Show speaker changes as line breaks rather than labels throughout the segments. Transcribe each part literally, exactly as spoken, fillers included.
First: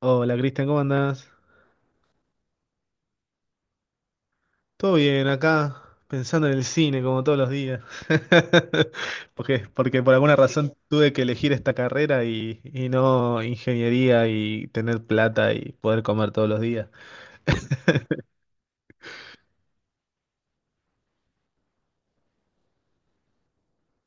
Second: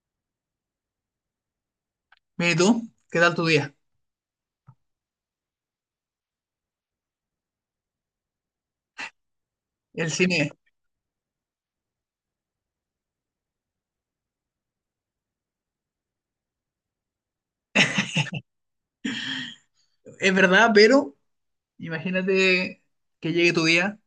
Hola Cristian, ¿cómo andás?
Mira, ¿y tú? ¿Qué tal tu día?
Todo bien, acá pensando en el cine como todos los días. Porque, porque
El
por alguna
cine
razón tuve que elegir esta carrera y, y no ingeniería y tener plata y poder comer todos los días.
es verdad, pero imagínate que llegue tu día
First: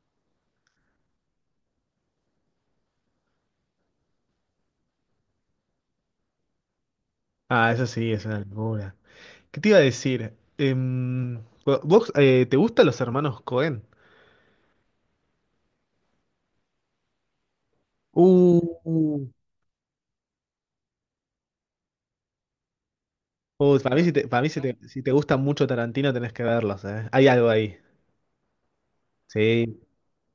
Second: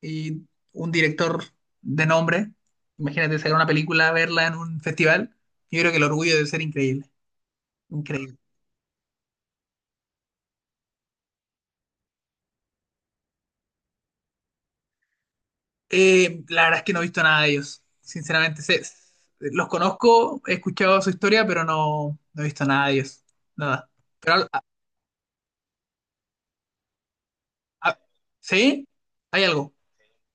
y un director de nombre, imagínate sacar una película, verla en un festival, yo creo que el orgullo debe ser increíble,
Ah, eso sí, es
increíble.
una locura. ¿Qué te iba a decir? Em, ¿vos eh, te gustan los hermanos Cohen?
Eh, la verdad es que no he visto nada de ellos,
Uh,
sinceramente, sé-
uh,
los conozco, he escuchado su historia, pero no, no he visto nada de ellos,
Uh,
nada.
para mí, si te,
Pero,
para mí
al-
si
a-
te, si te gusta mucho Tarantino tenés que verlos, ¿eh? Hay algo ahí.
a- ¿sí? Hay algo.
Sí,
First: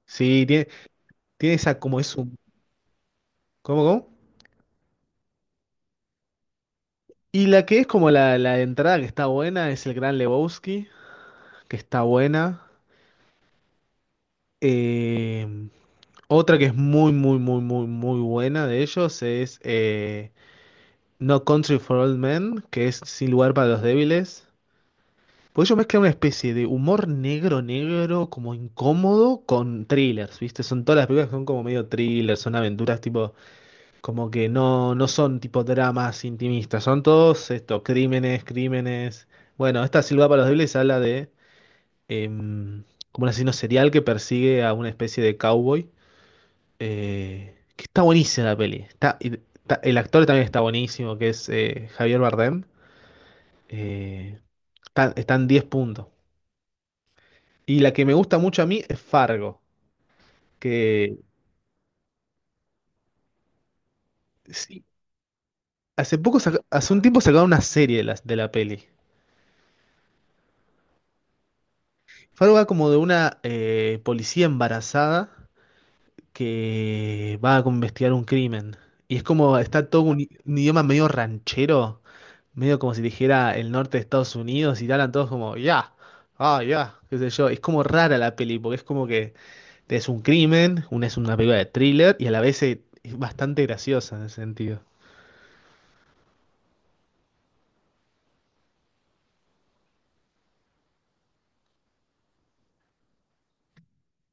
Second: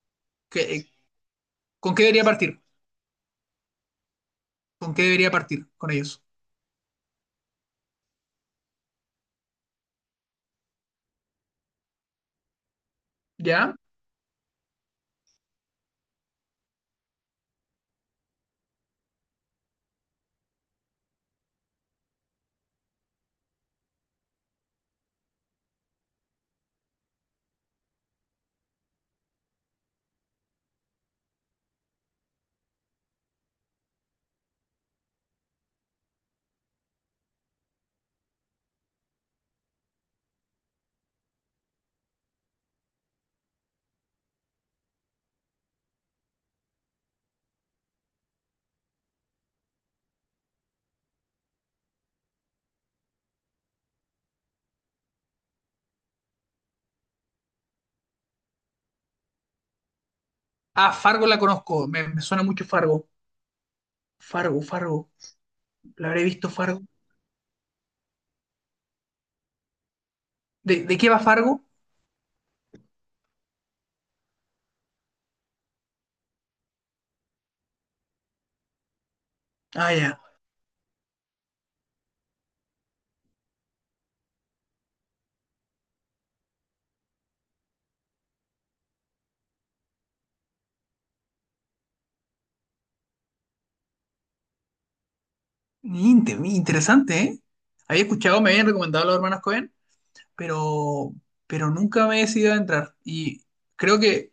sí, tiene,
que-
tiene esa,
¿Con
como
qué
es
debería
un.
partir?
¿Cómo, cómo?
¿Con qué debería partir con ellos?
Y la que es como la, la entrada que está buena es el Gran Lebowski, que está buena.
¿Ya?
Eh, Otra que es muy, muy, muy, muy, muy buena de ellos es eh, No Country for Old Men, que es Sin lugar para los débiles. Pues ellos mezclan una especie de humor negro, negro, como incómodo, con thrillers, ¿viste? Son todas las películas que son como medio thrillers, son aventuras tipo, como que no, no son tipo dramas intimistas, son todos esto, crímenes, crímenes. Bueno, esta Silva para los débiles habla de em, como un asesino serial que persigue a una especie de cowboy. Eh, que está buenísima la peli. Está, y- está- el actor también está buenísimo, que es eh, Javier Bardem. Eh, está- Están diez puntos. Y la que me gusta mucho a mí es Fargo,
Ah,
que
Fargo la conozco, me, me suena mucho Fargo. Fargo,
sí,
Fargo. ¿La
hace
habré
poco,
visto
saca-
Fargo?
hace un tiempo sacaron una serie de la, de la peli.
¿De, de qué va Fargo?
Fargo va como de una eh, policía embarazada que va a investigar un crimen. Y es como, está
Ah,
todo
ya.
un un idioma medio ranchero, medio como si dijera el norte de Estados Unidos, y te hablan todos como, ya, ah, ya, qué sé yo. Es como rara la peli, porque es como que es un crimen, una es una película de thriller, y a la vez es, es bastante graciosa en ese sentido.
Inte- interesante, ¿eh? Había escuchado, me habían recomendado a los hermanos Cohen, pero, pero nunca me he decidido a entrar. Y creo que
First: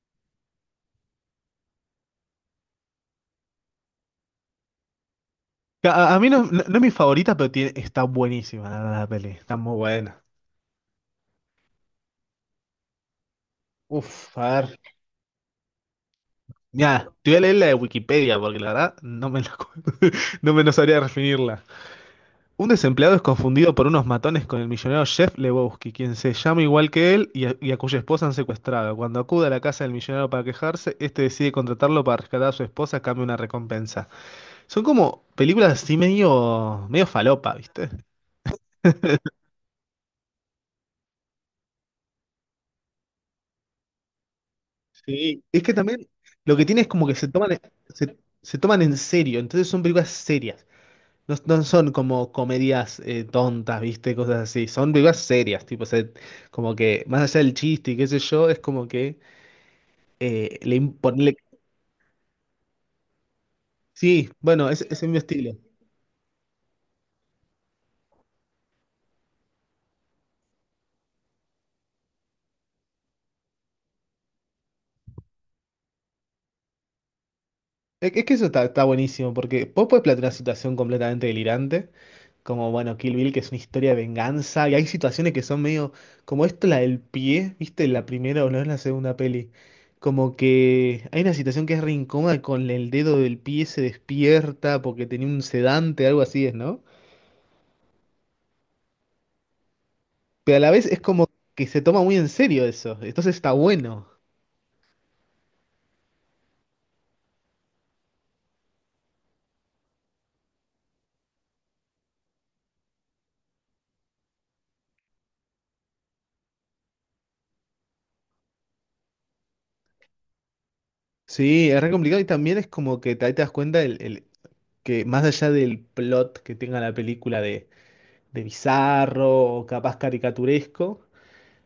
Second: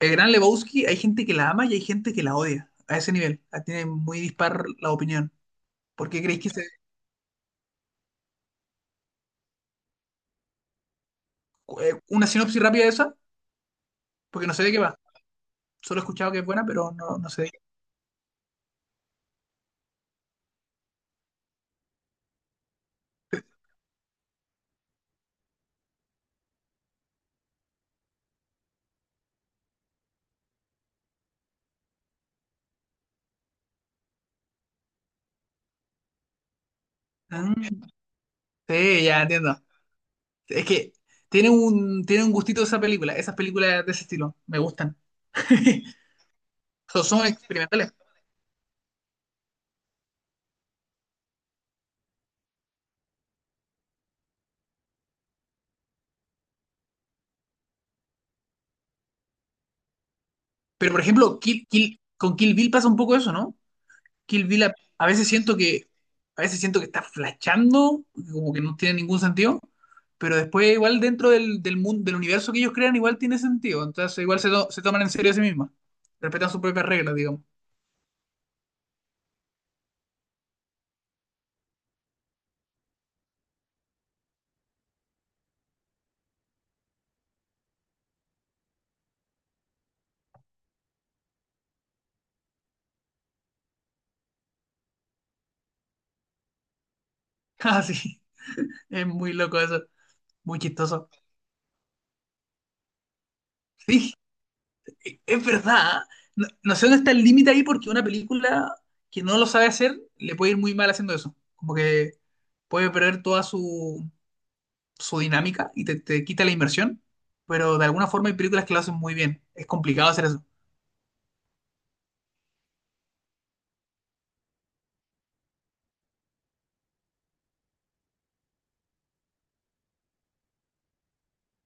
el gran Lebowski, hay gente que la ama y hay gente que la odia. A ese nivel. Ah, tiene muy dispar la opinión. ¿Por
A, a-
qué
mí
creéis
no,
que
no-
se...
no es mi favorita, pero tiene- está buenísima, la, verdad, la peli, está muy buena.
cu- eh, una sinopsis rápida de esa?
Uf,
Porque
a
no sé de
ver.
qué va. Solo he escuchado que es buena, pero
Mira,
no, no
te voy a
sé de
leer
qué.
la de Wikipedia porque la verdad no me la acuerdo. No me no sabría definirla. Un desempleado es confundido por unos matones con el millonario Jeff Lebowski, quien se llama igual que él, y a, y a cuya esposa han secuestrado. Cuando acude a la casa del millonario para quejarse, este decide contratarlo para rescatar a su esposa a cambio de una recompensa. Son como películas así medio, medio
Ah,
falopa, ¿viste?
sí, ya entiendo. Es que tiene un, tiene un gustito esa película, esas películas de ese estilo, me gustan.
Sí, es que también lo que tiene es
Son,
como que
son
se toman,
experimentales.
se, se toman en serio, entonces son películas serias. No, no son como comedias eh, tontas, ¿viste? Cosas así. Son películas serias, tipo, se- como que más allá del chiste y qué sé yo, es como que Eh, le im-
Pero por
ponerle-
ejemplo, Kill, Kill- con Kill Bill pasa un poco eso, ¿no?
Sí,
Kill Bill
bueno,
a,
ese,
a
ese es mi
veces
estilo.
siento que a veces siento que está flachando, como que no tiene ningún sentido, pero después igual dentro del, del mundo, del universo que ellos crean igual tiene sentido, entonces igual se, to- se toman en serio a sí mismos, respetan sus propias reglas, digamos.
Es, que es que eso está, está buenísimo, porque vos podés plantear una situación completamente delirante, como, bueno, Kill Bill, que es una historia de venganza, y hay situaciones que son medio, como esto, la del pie, ¿viste? La primera o no, es la segunda peli. Como que hay una situación que es re incómoda, con el dedo del pie se despierta porque tenía un sedante, algo así es, ¿no?
Ah, sí, es muy loco eso,
Pero
muy
a la vez es
chistoso.
como que se toma muy en serio eso, entonces está bueno.
Sí. Es verdad. No, no sé dónde está el límite ahí porque una película que no lo sabe hacer le puede ir muy mal haciendo eso. Como que puede perder toda su, su dinámica y te, te quita la inversión. Pero de alguna forma hay películas que lo hacen muy bien. Es complicado hacer eso.
Sí, es re complicado, y también es como que te- ahí te das cuenta el, el- que más allá del plot que tenga la película de, de bizarro o capaz caricaturesco,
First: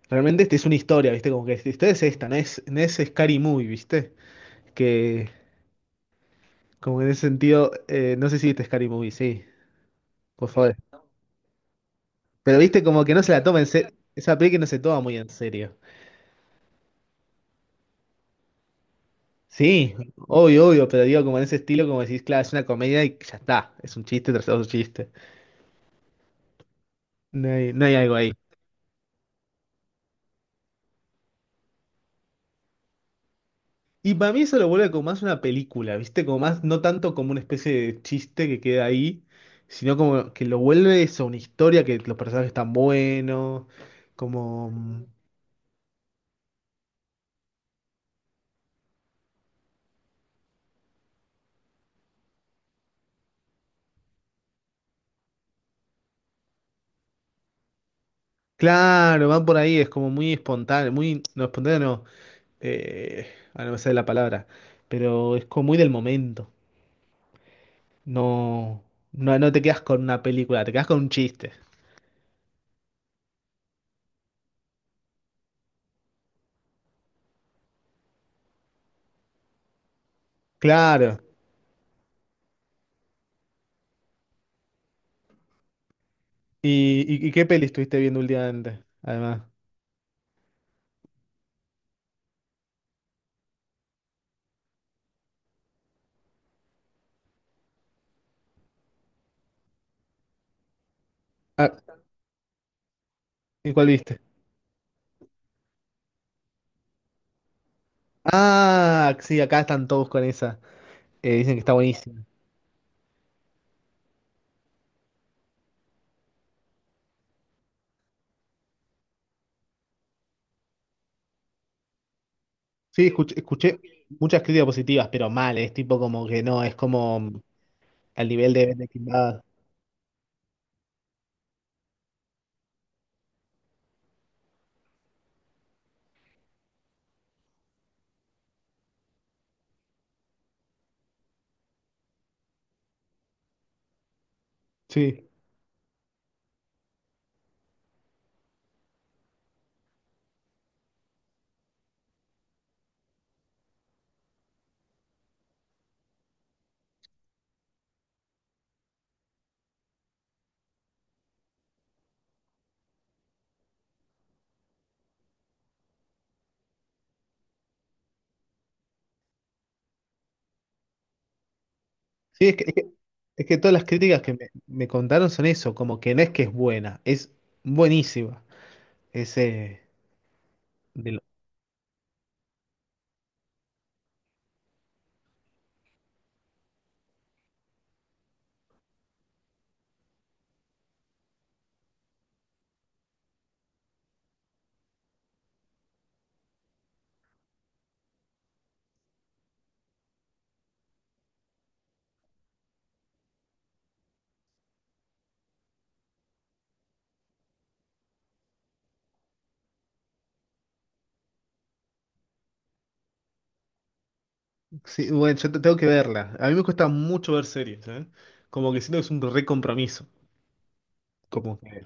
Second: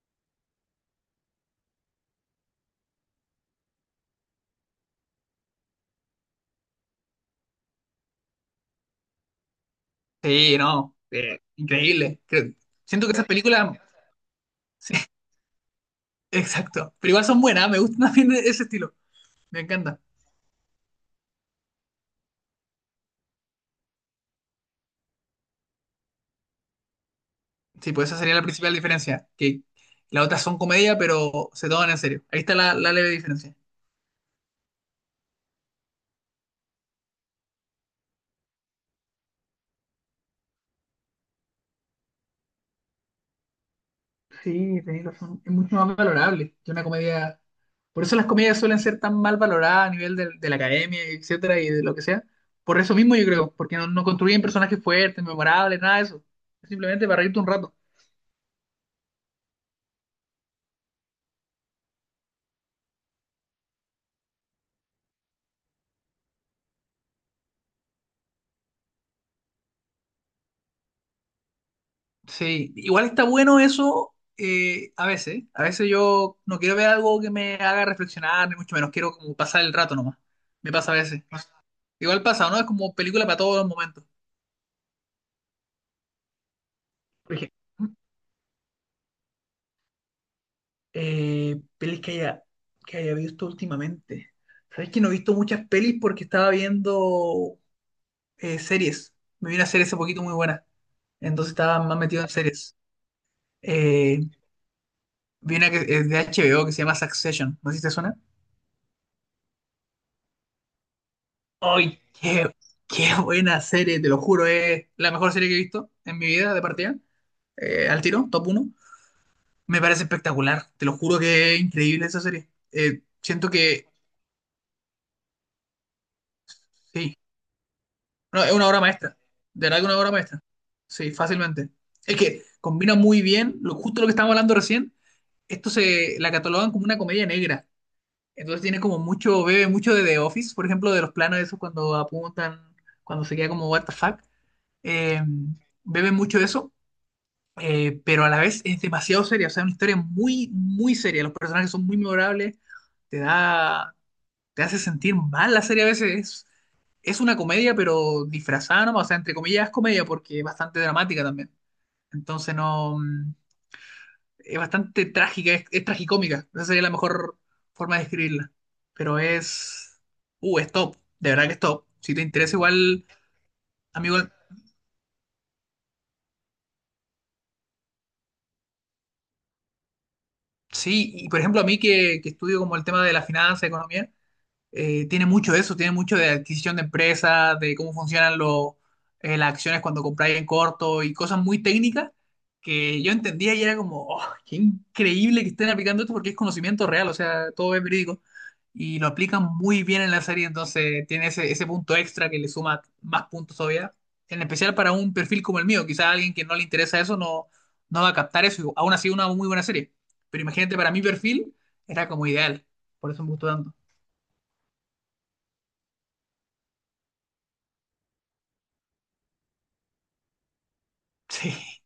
realmente esta es una historia, ¿viste? Como que esta historia es esta, no es, no es Scary Movie, ¿viste? Que como que en ese sentido, eh, no sé si viste Scary Movie, sí, por
Sí,
favor.
no. Eh, increíble. Creo-
Pero viste como
siento que
que no
esas
se la toma en
películas...
serio, esa película no se
Sí,
toma muy en serio.
exacto. Pero igual son buenas. Me gusta también ese estilo. Me
Sí,
encanta.
obvio, obvio, pero digo como en ese estilo, como decís, claro, es una comedia y ya está, es un chiste tras otro chiste. No hay, no
Sí,
hay
pues
algo
esa
ahí.
sería la principal diferencia. Que las otras son comedia, pero se toman en serio. Ahí está la la leve diferencia.
Y para mí eso lo vuelve como más una película, ¿viste? Como más, no tanto como una especie de chiste que queda ahí, sino como que lo vuelve eso, una historia, que los personajes están buenos, como.
Sí,
mm,
tenéis razón. Es mucho más valorable que una comedia. Por eso las comedias suelen ser tan mal valoradas a nivel del- de, la academia, etcétera, y de lo que sea. Por eso mismo yo creo, porque no, no construyen personajes fuertes, memorables, nada de eso. Es simplemente para reírte un rato.
Claro, van por ahí, es como muy espontáneo, muy. No, espontáneo no, eh, ah, no me sale la palabra, pero es como muy del momento. No, no, no te quedas con una película, te quedas con un chiste.
Sí, igual está bueno eso eh, a veces. A veces yo no quiero ver algo que me haga reflexionar, ni mucho menos. Quiero como pasar el rato nomás. Me pasa a
Claro.
veces. Igual pasa, ¿no? Es como película para todos los momentos.
¿Y, y, y qué peli estuviste viendo últimamente? Además.
eh, pelis que haya, que haya visto últimamente. Sabes que no he visto muchas pelis porque estaba viendo eh, series. Me vi una serie hace poquito muy buena. Entonces
Ah,
estaba más metido en series.
¿y cuál viste?
Eh, Vi una que es de H B O que se llama Succession. ¿No sé si te suena?
Ah, sí, acá están todos con esa. Eh, dicen que está
¡Ay,
buenísima.
qué, qué buena serie! Te lo juro, es la mejor serie que he visto en mi vida de partida. Eh, al tiro, top uno. Me parece espectacular. Te lo juro que es increíble esa serie. Eh,
Sí, escuché,
siento
escuché
que
muchas críticas positivas, pero mal, es tipo como que no, es
sí,
como al
No,
nivel
es una
de
obra
Breaking
maestra.
Bad.
De verdad que una obra maestra. Sí, fácilmente. Es que combina muy bien, lo, justo lo que estábamos hablando recién, esto se la catalogan como una comedia negra. Entonces tiene como mucho, bebe mucho de The Office, por ejemplo, de los planos esos cuando apuntan, cuando se queda como what the fuck. Eh,
Sí,
Bebe mucho de eso, eh, pero a la vez es demasiado seria, o sea, es una historia muy, muy seria. Los personajes son muy memorables, te da, te hace sentir mal la serie a veces, es una comedia, pero disfrazada nomás, o sea, entre comillas es comedia porque es bastante dramática también. Entonces no, mm, Es bastante trágica, es, es tragicómica, esa sería la mejor forma de describirla. Pero es, uh, es top, de verdad que es top. Si te
sí, es
interesa
que, es que,
igual,
es que todas las
amigo,
críticas que me, me contaron son eso, como que no es que es buena, es buenísima. Es, eh, de
sí,
lo-
y por ejemplo a mí que, que estudio como el tema de la finanza, economía, eh, tiene mucho de eso, tiene mucho de adquisición de empresas, de cómo funcionan los eh, las acciones cuando compráis en corto y cosas muy técnicas que yo entendía y era como, oh, qué increíble que estén aplicando esto porque es conocimiento real, o sea, todo es verídico. Y lo aplican muy bien en la serie, entonces tiene ese, ese punto extra que le suma más puntos todavía. En especial para un perfil como el mío, quizás a alguien que no le interesa eso no, no va a captar eso, y aún así una muy buena serie. Pero imagínate, para mi perfil era como ideal, por eso me gustó tanto.
sí, bueno, yo te- tengo que verla. A mí me cuesta mucho ver series, ¿eh? Como que siento que es un re compromiso. Como
Sí.
que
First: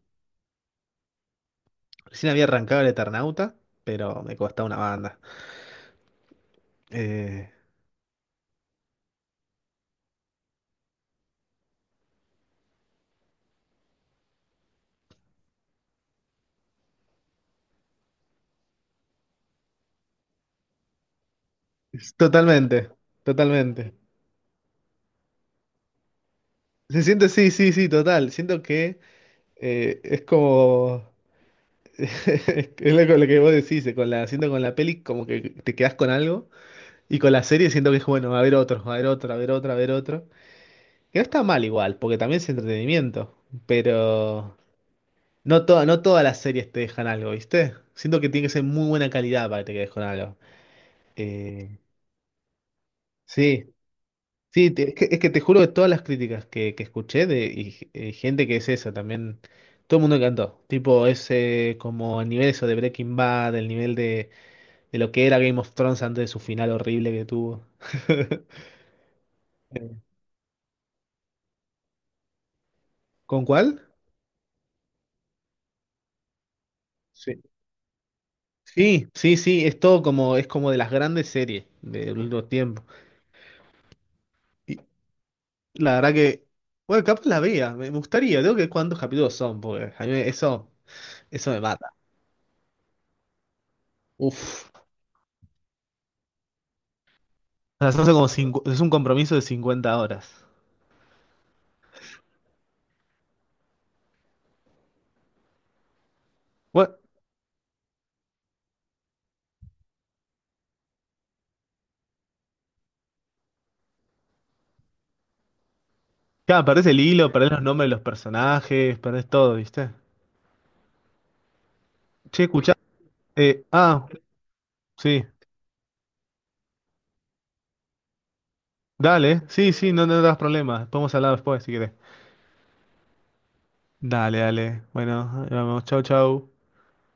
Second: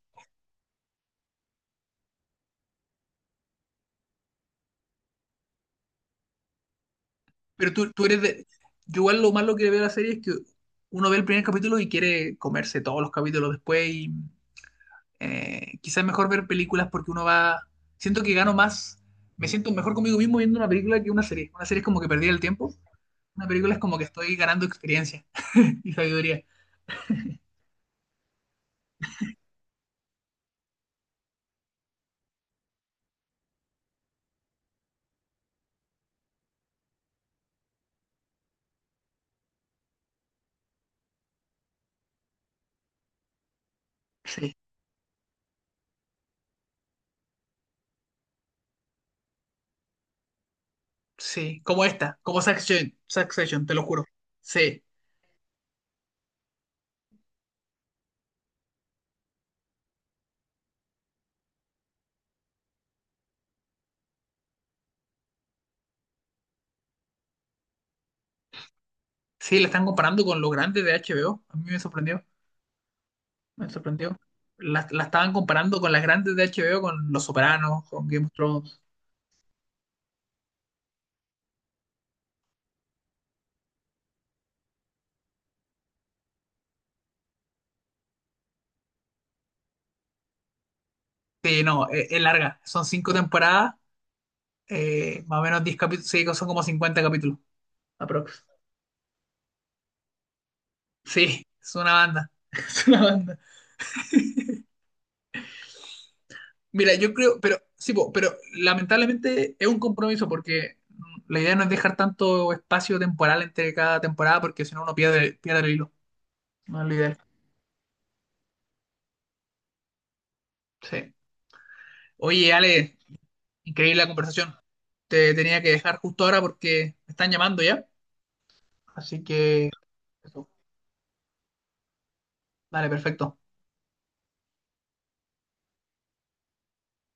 recién había arrancado el Eternauta, pero me cuesta una banda. Eh,
Pero tú, tú eres de... Yo igual lo malo que veo de la serie es que uno ve el primer capítulo y quiere comerse todos los capítulos después y eh, quizás es mejor ver películas porque uno va... Siento que gano más, me siento mejor conmigo mismo viendo una película que una serie. Una serie es como que perdí el tiempo,
Totalmente,
una película es
totalmente.
como que estoy ganando experiencia y sabiduría.
Se siente, sí, sí, sí, total. Siento que eh, es como, es lo, lo que vos decís, eh, con la, siento con la peli como que te quedás con algo, y con la serie siento que es bueno, a ver otro, a ver otro, a ver otro, a ver otro. Que no está mal igual, porque también es entretenimiento, pero
Sí,
no, toda, no todas las series te dejan algo, ¿viste? Siento que tiene que ser muy buena calidad para que te quedes con algo.
sí,
Eh,
como esta, como Succession,
sí,
Succession, te lo juro.
sí,
Sí,
te- es que, es que te juro, de todas las críticas que, que escuché de y, eh, gente, que es eso también, todo el mundo encantó. Tipo, es eh, como el nivel, eso de Breaking Bad, el nivel de, de lo que era Game of Thrones antes de su final horrible que tuvo.
sí, la están
Eh,
comparando con lo grande de H B O, a mí me sorprendió.
¿Con cuál?
Me sorprendió. La, la estaban comparando con las grandes de H B O, con Los
Sí.
Sopranos, con Game of Thrones.
Sí, sí, sí, es todo como, es como de las grandes series del último tiempo. Y la verdad que, bueno, capaz la vea, me me gustaría, tengo que ver cuántos capítulos son, porque a mí eso, eso me
Sí, no,
mata.
es, es larga. Son cinco temporadas,
Uf.
eh, más o menos diez capítulos. Sí, son como cincuenta capítulos,
O sea, son como
aprox.
cincu- es un compromiso de cincuenta horas.
Sí, es una banda. Es una banda. Mira,
Bueno,
yo creo, pero sí, po, pero lamentablemente es un compromiso porque la idea no es dejar tanto espacio temporal entre cada temporada porque si no uno pierde, pierde el hilo.
claro,
No
perdés
es lo
el
ideal.
hilo, perdés los nombres de los personajes, perdés todo, ¿viste?
Sí.
Che,
Oye,
escuchá.
Ale,
Eh,
increíble
ah,
la conversación.
sí.
Te tenía que dejar justo ahora porque me están llamando ya. Así
Dale,
que,
sí, sí, no, no das
eso.
problemas. Podemos hablar después si querés.
Dale, perfecto.
Dale, dale. Bueno, ahí vamos, chau, chau.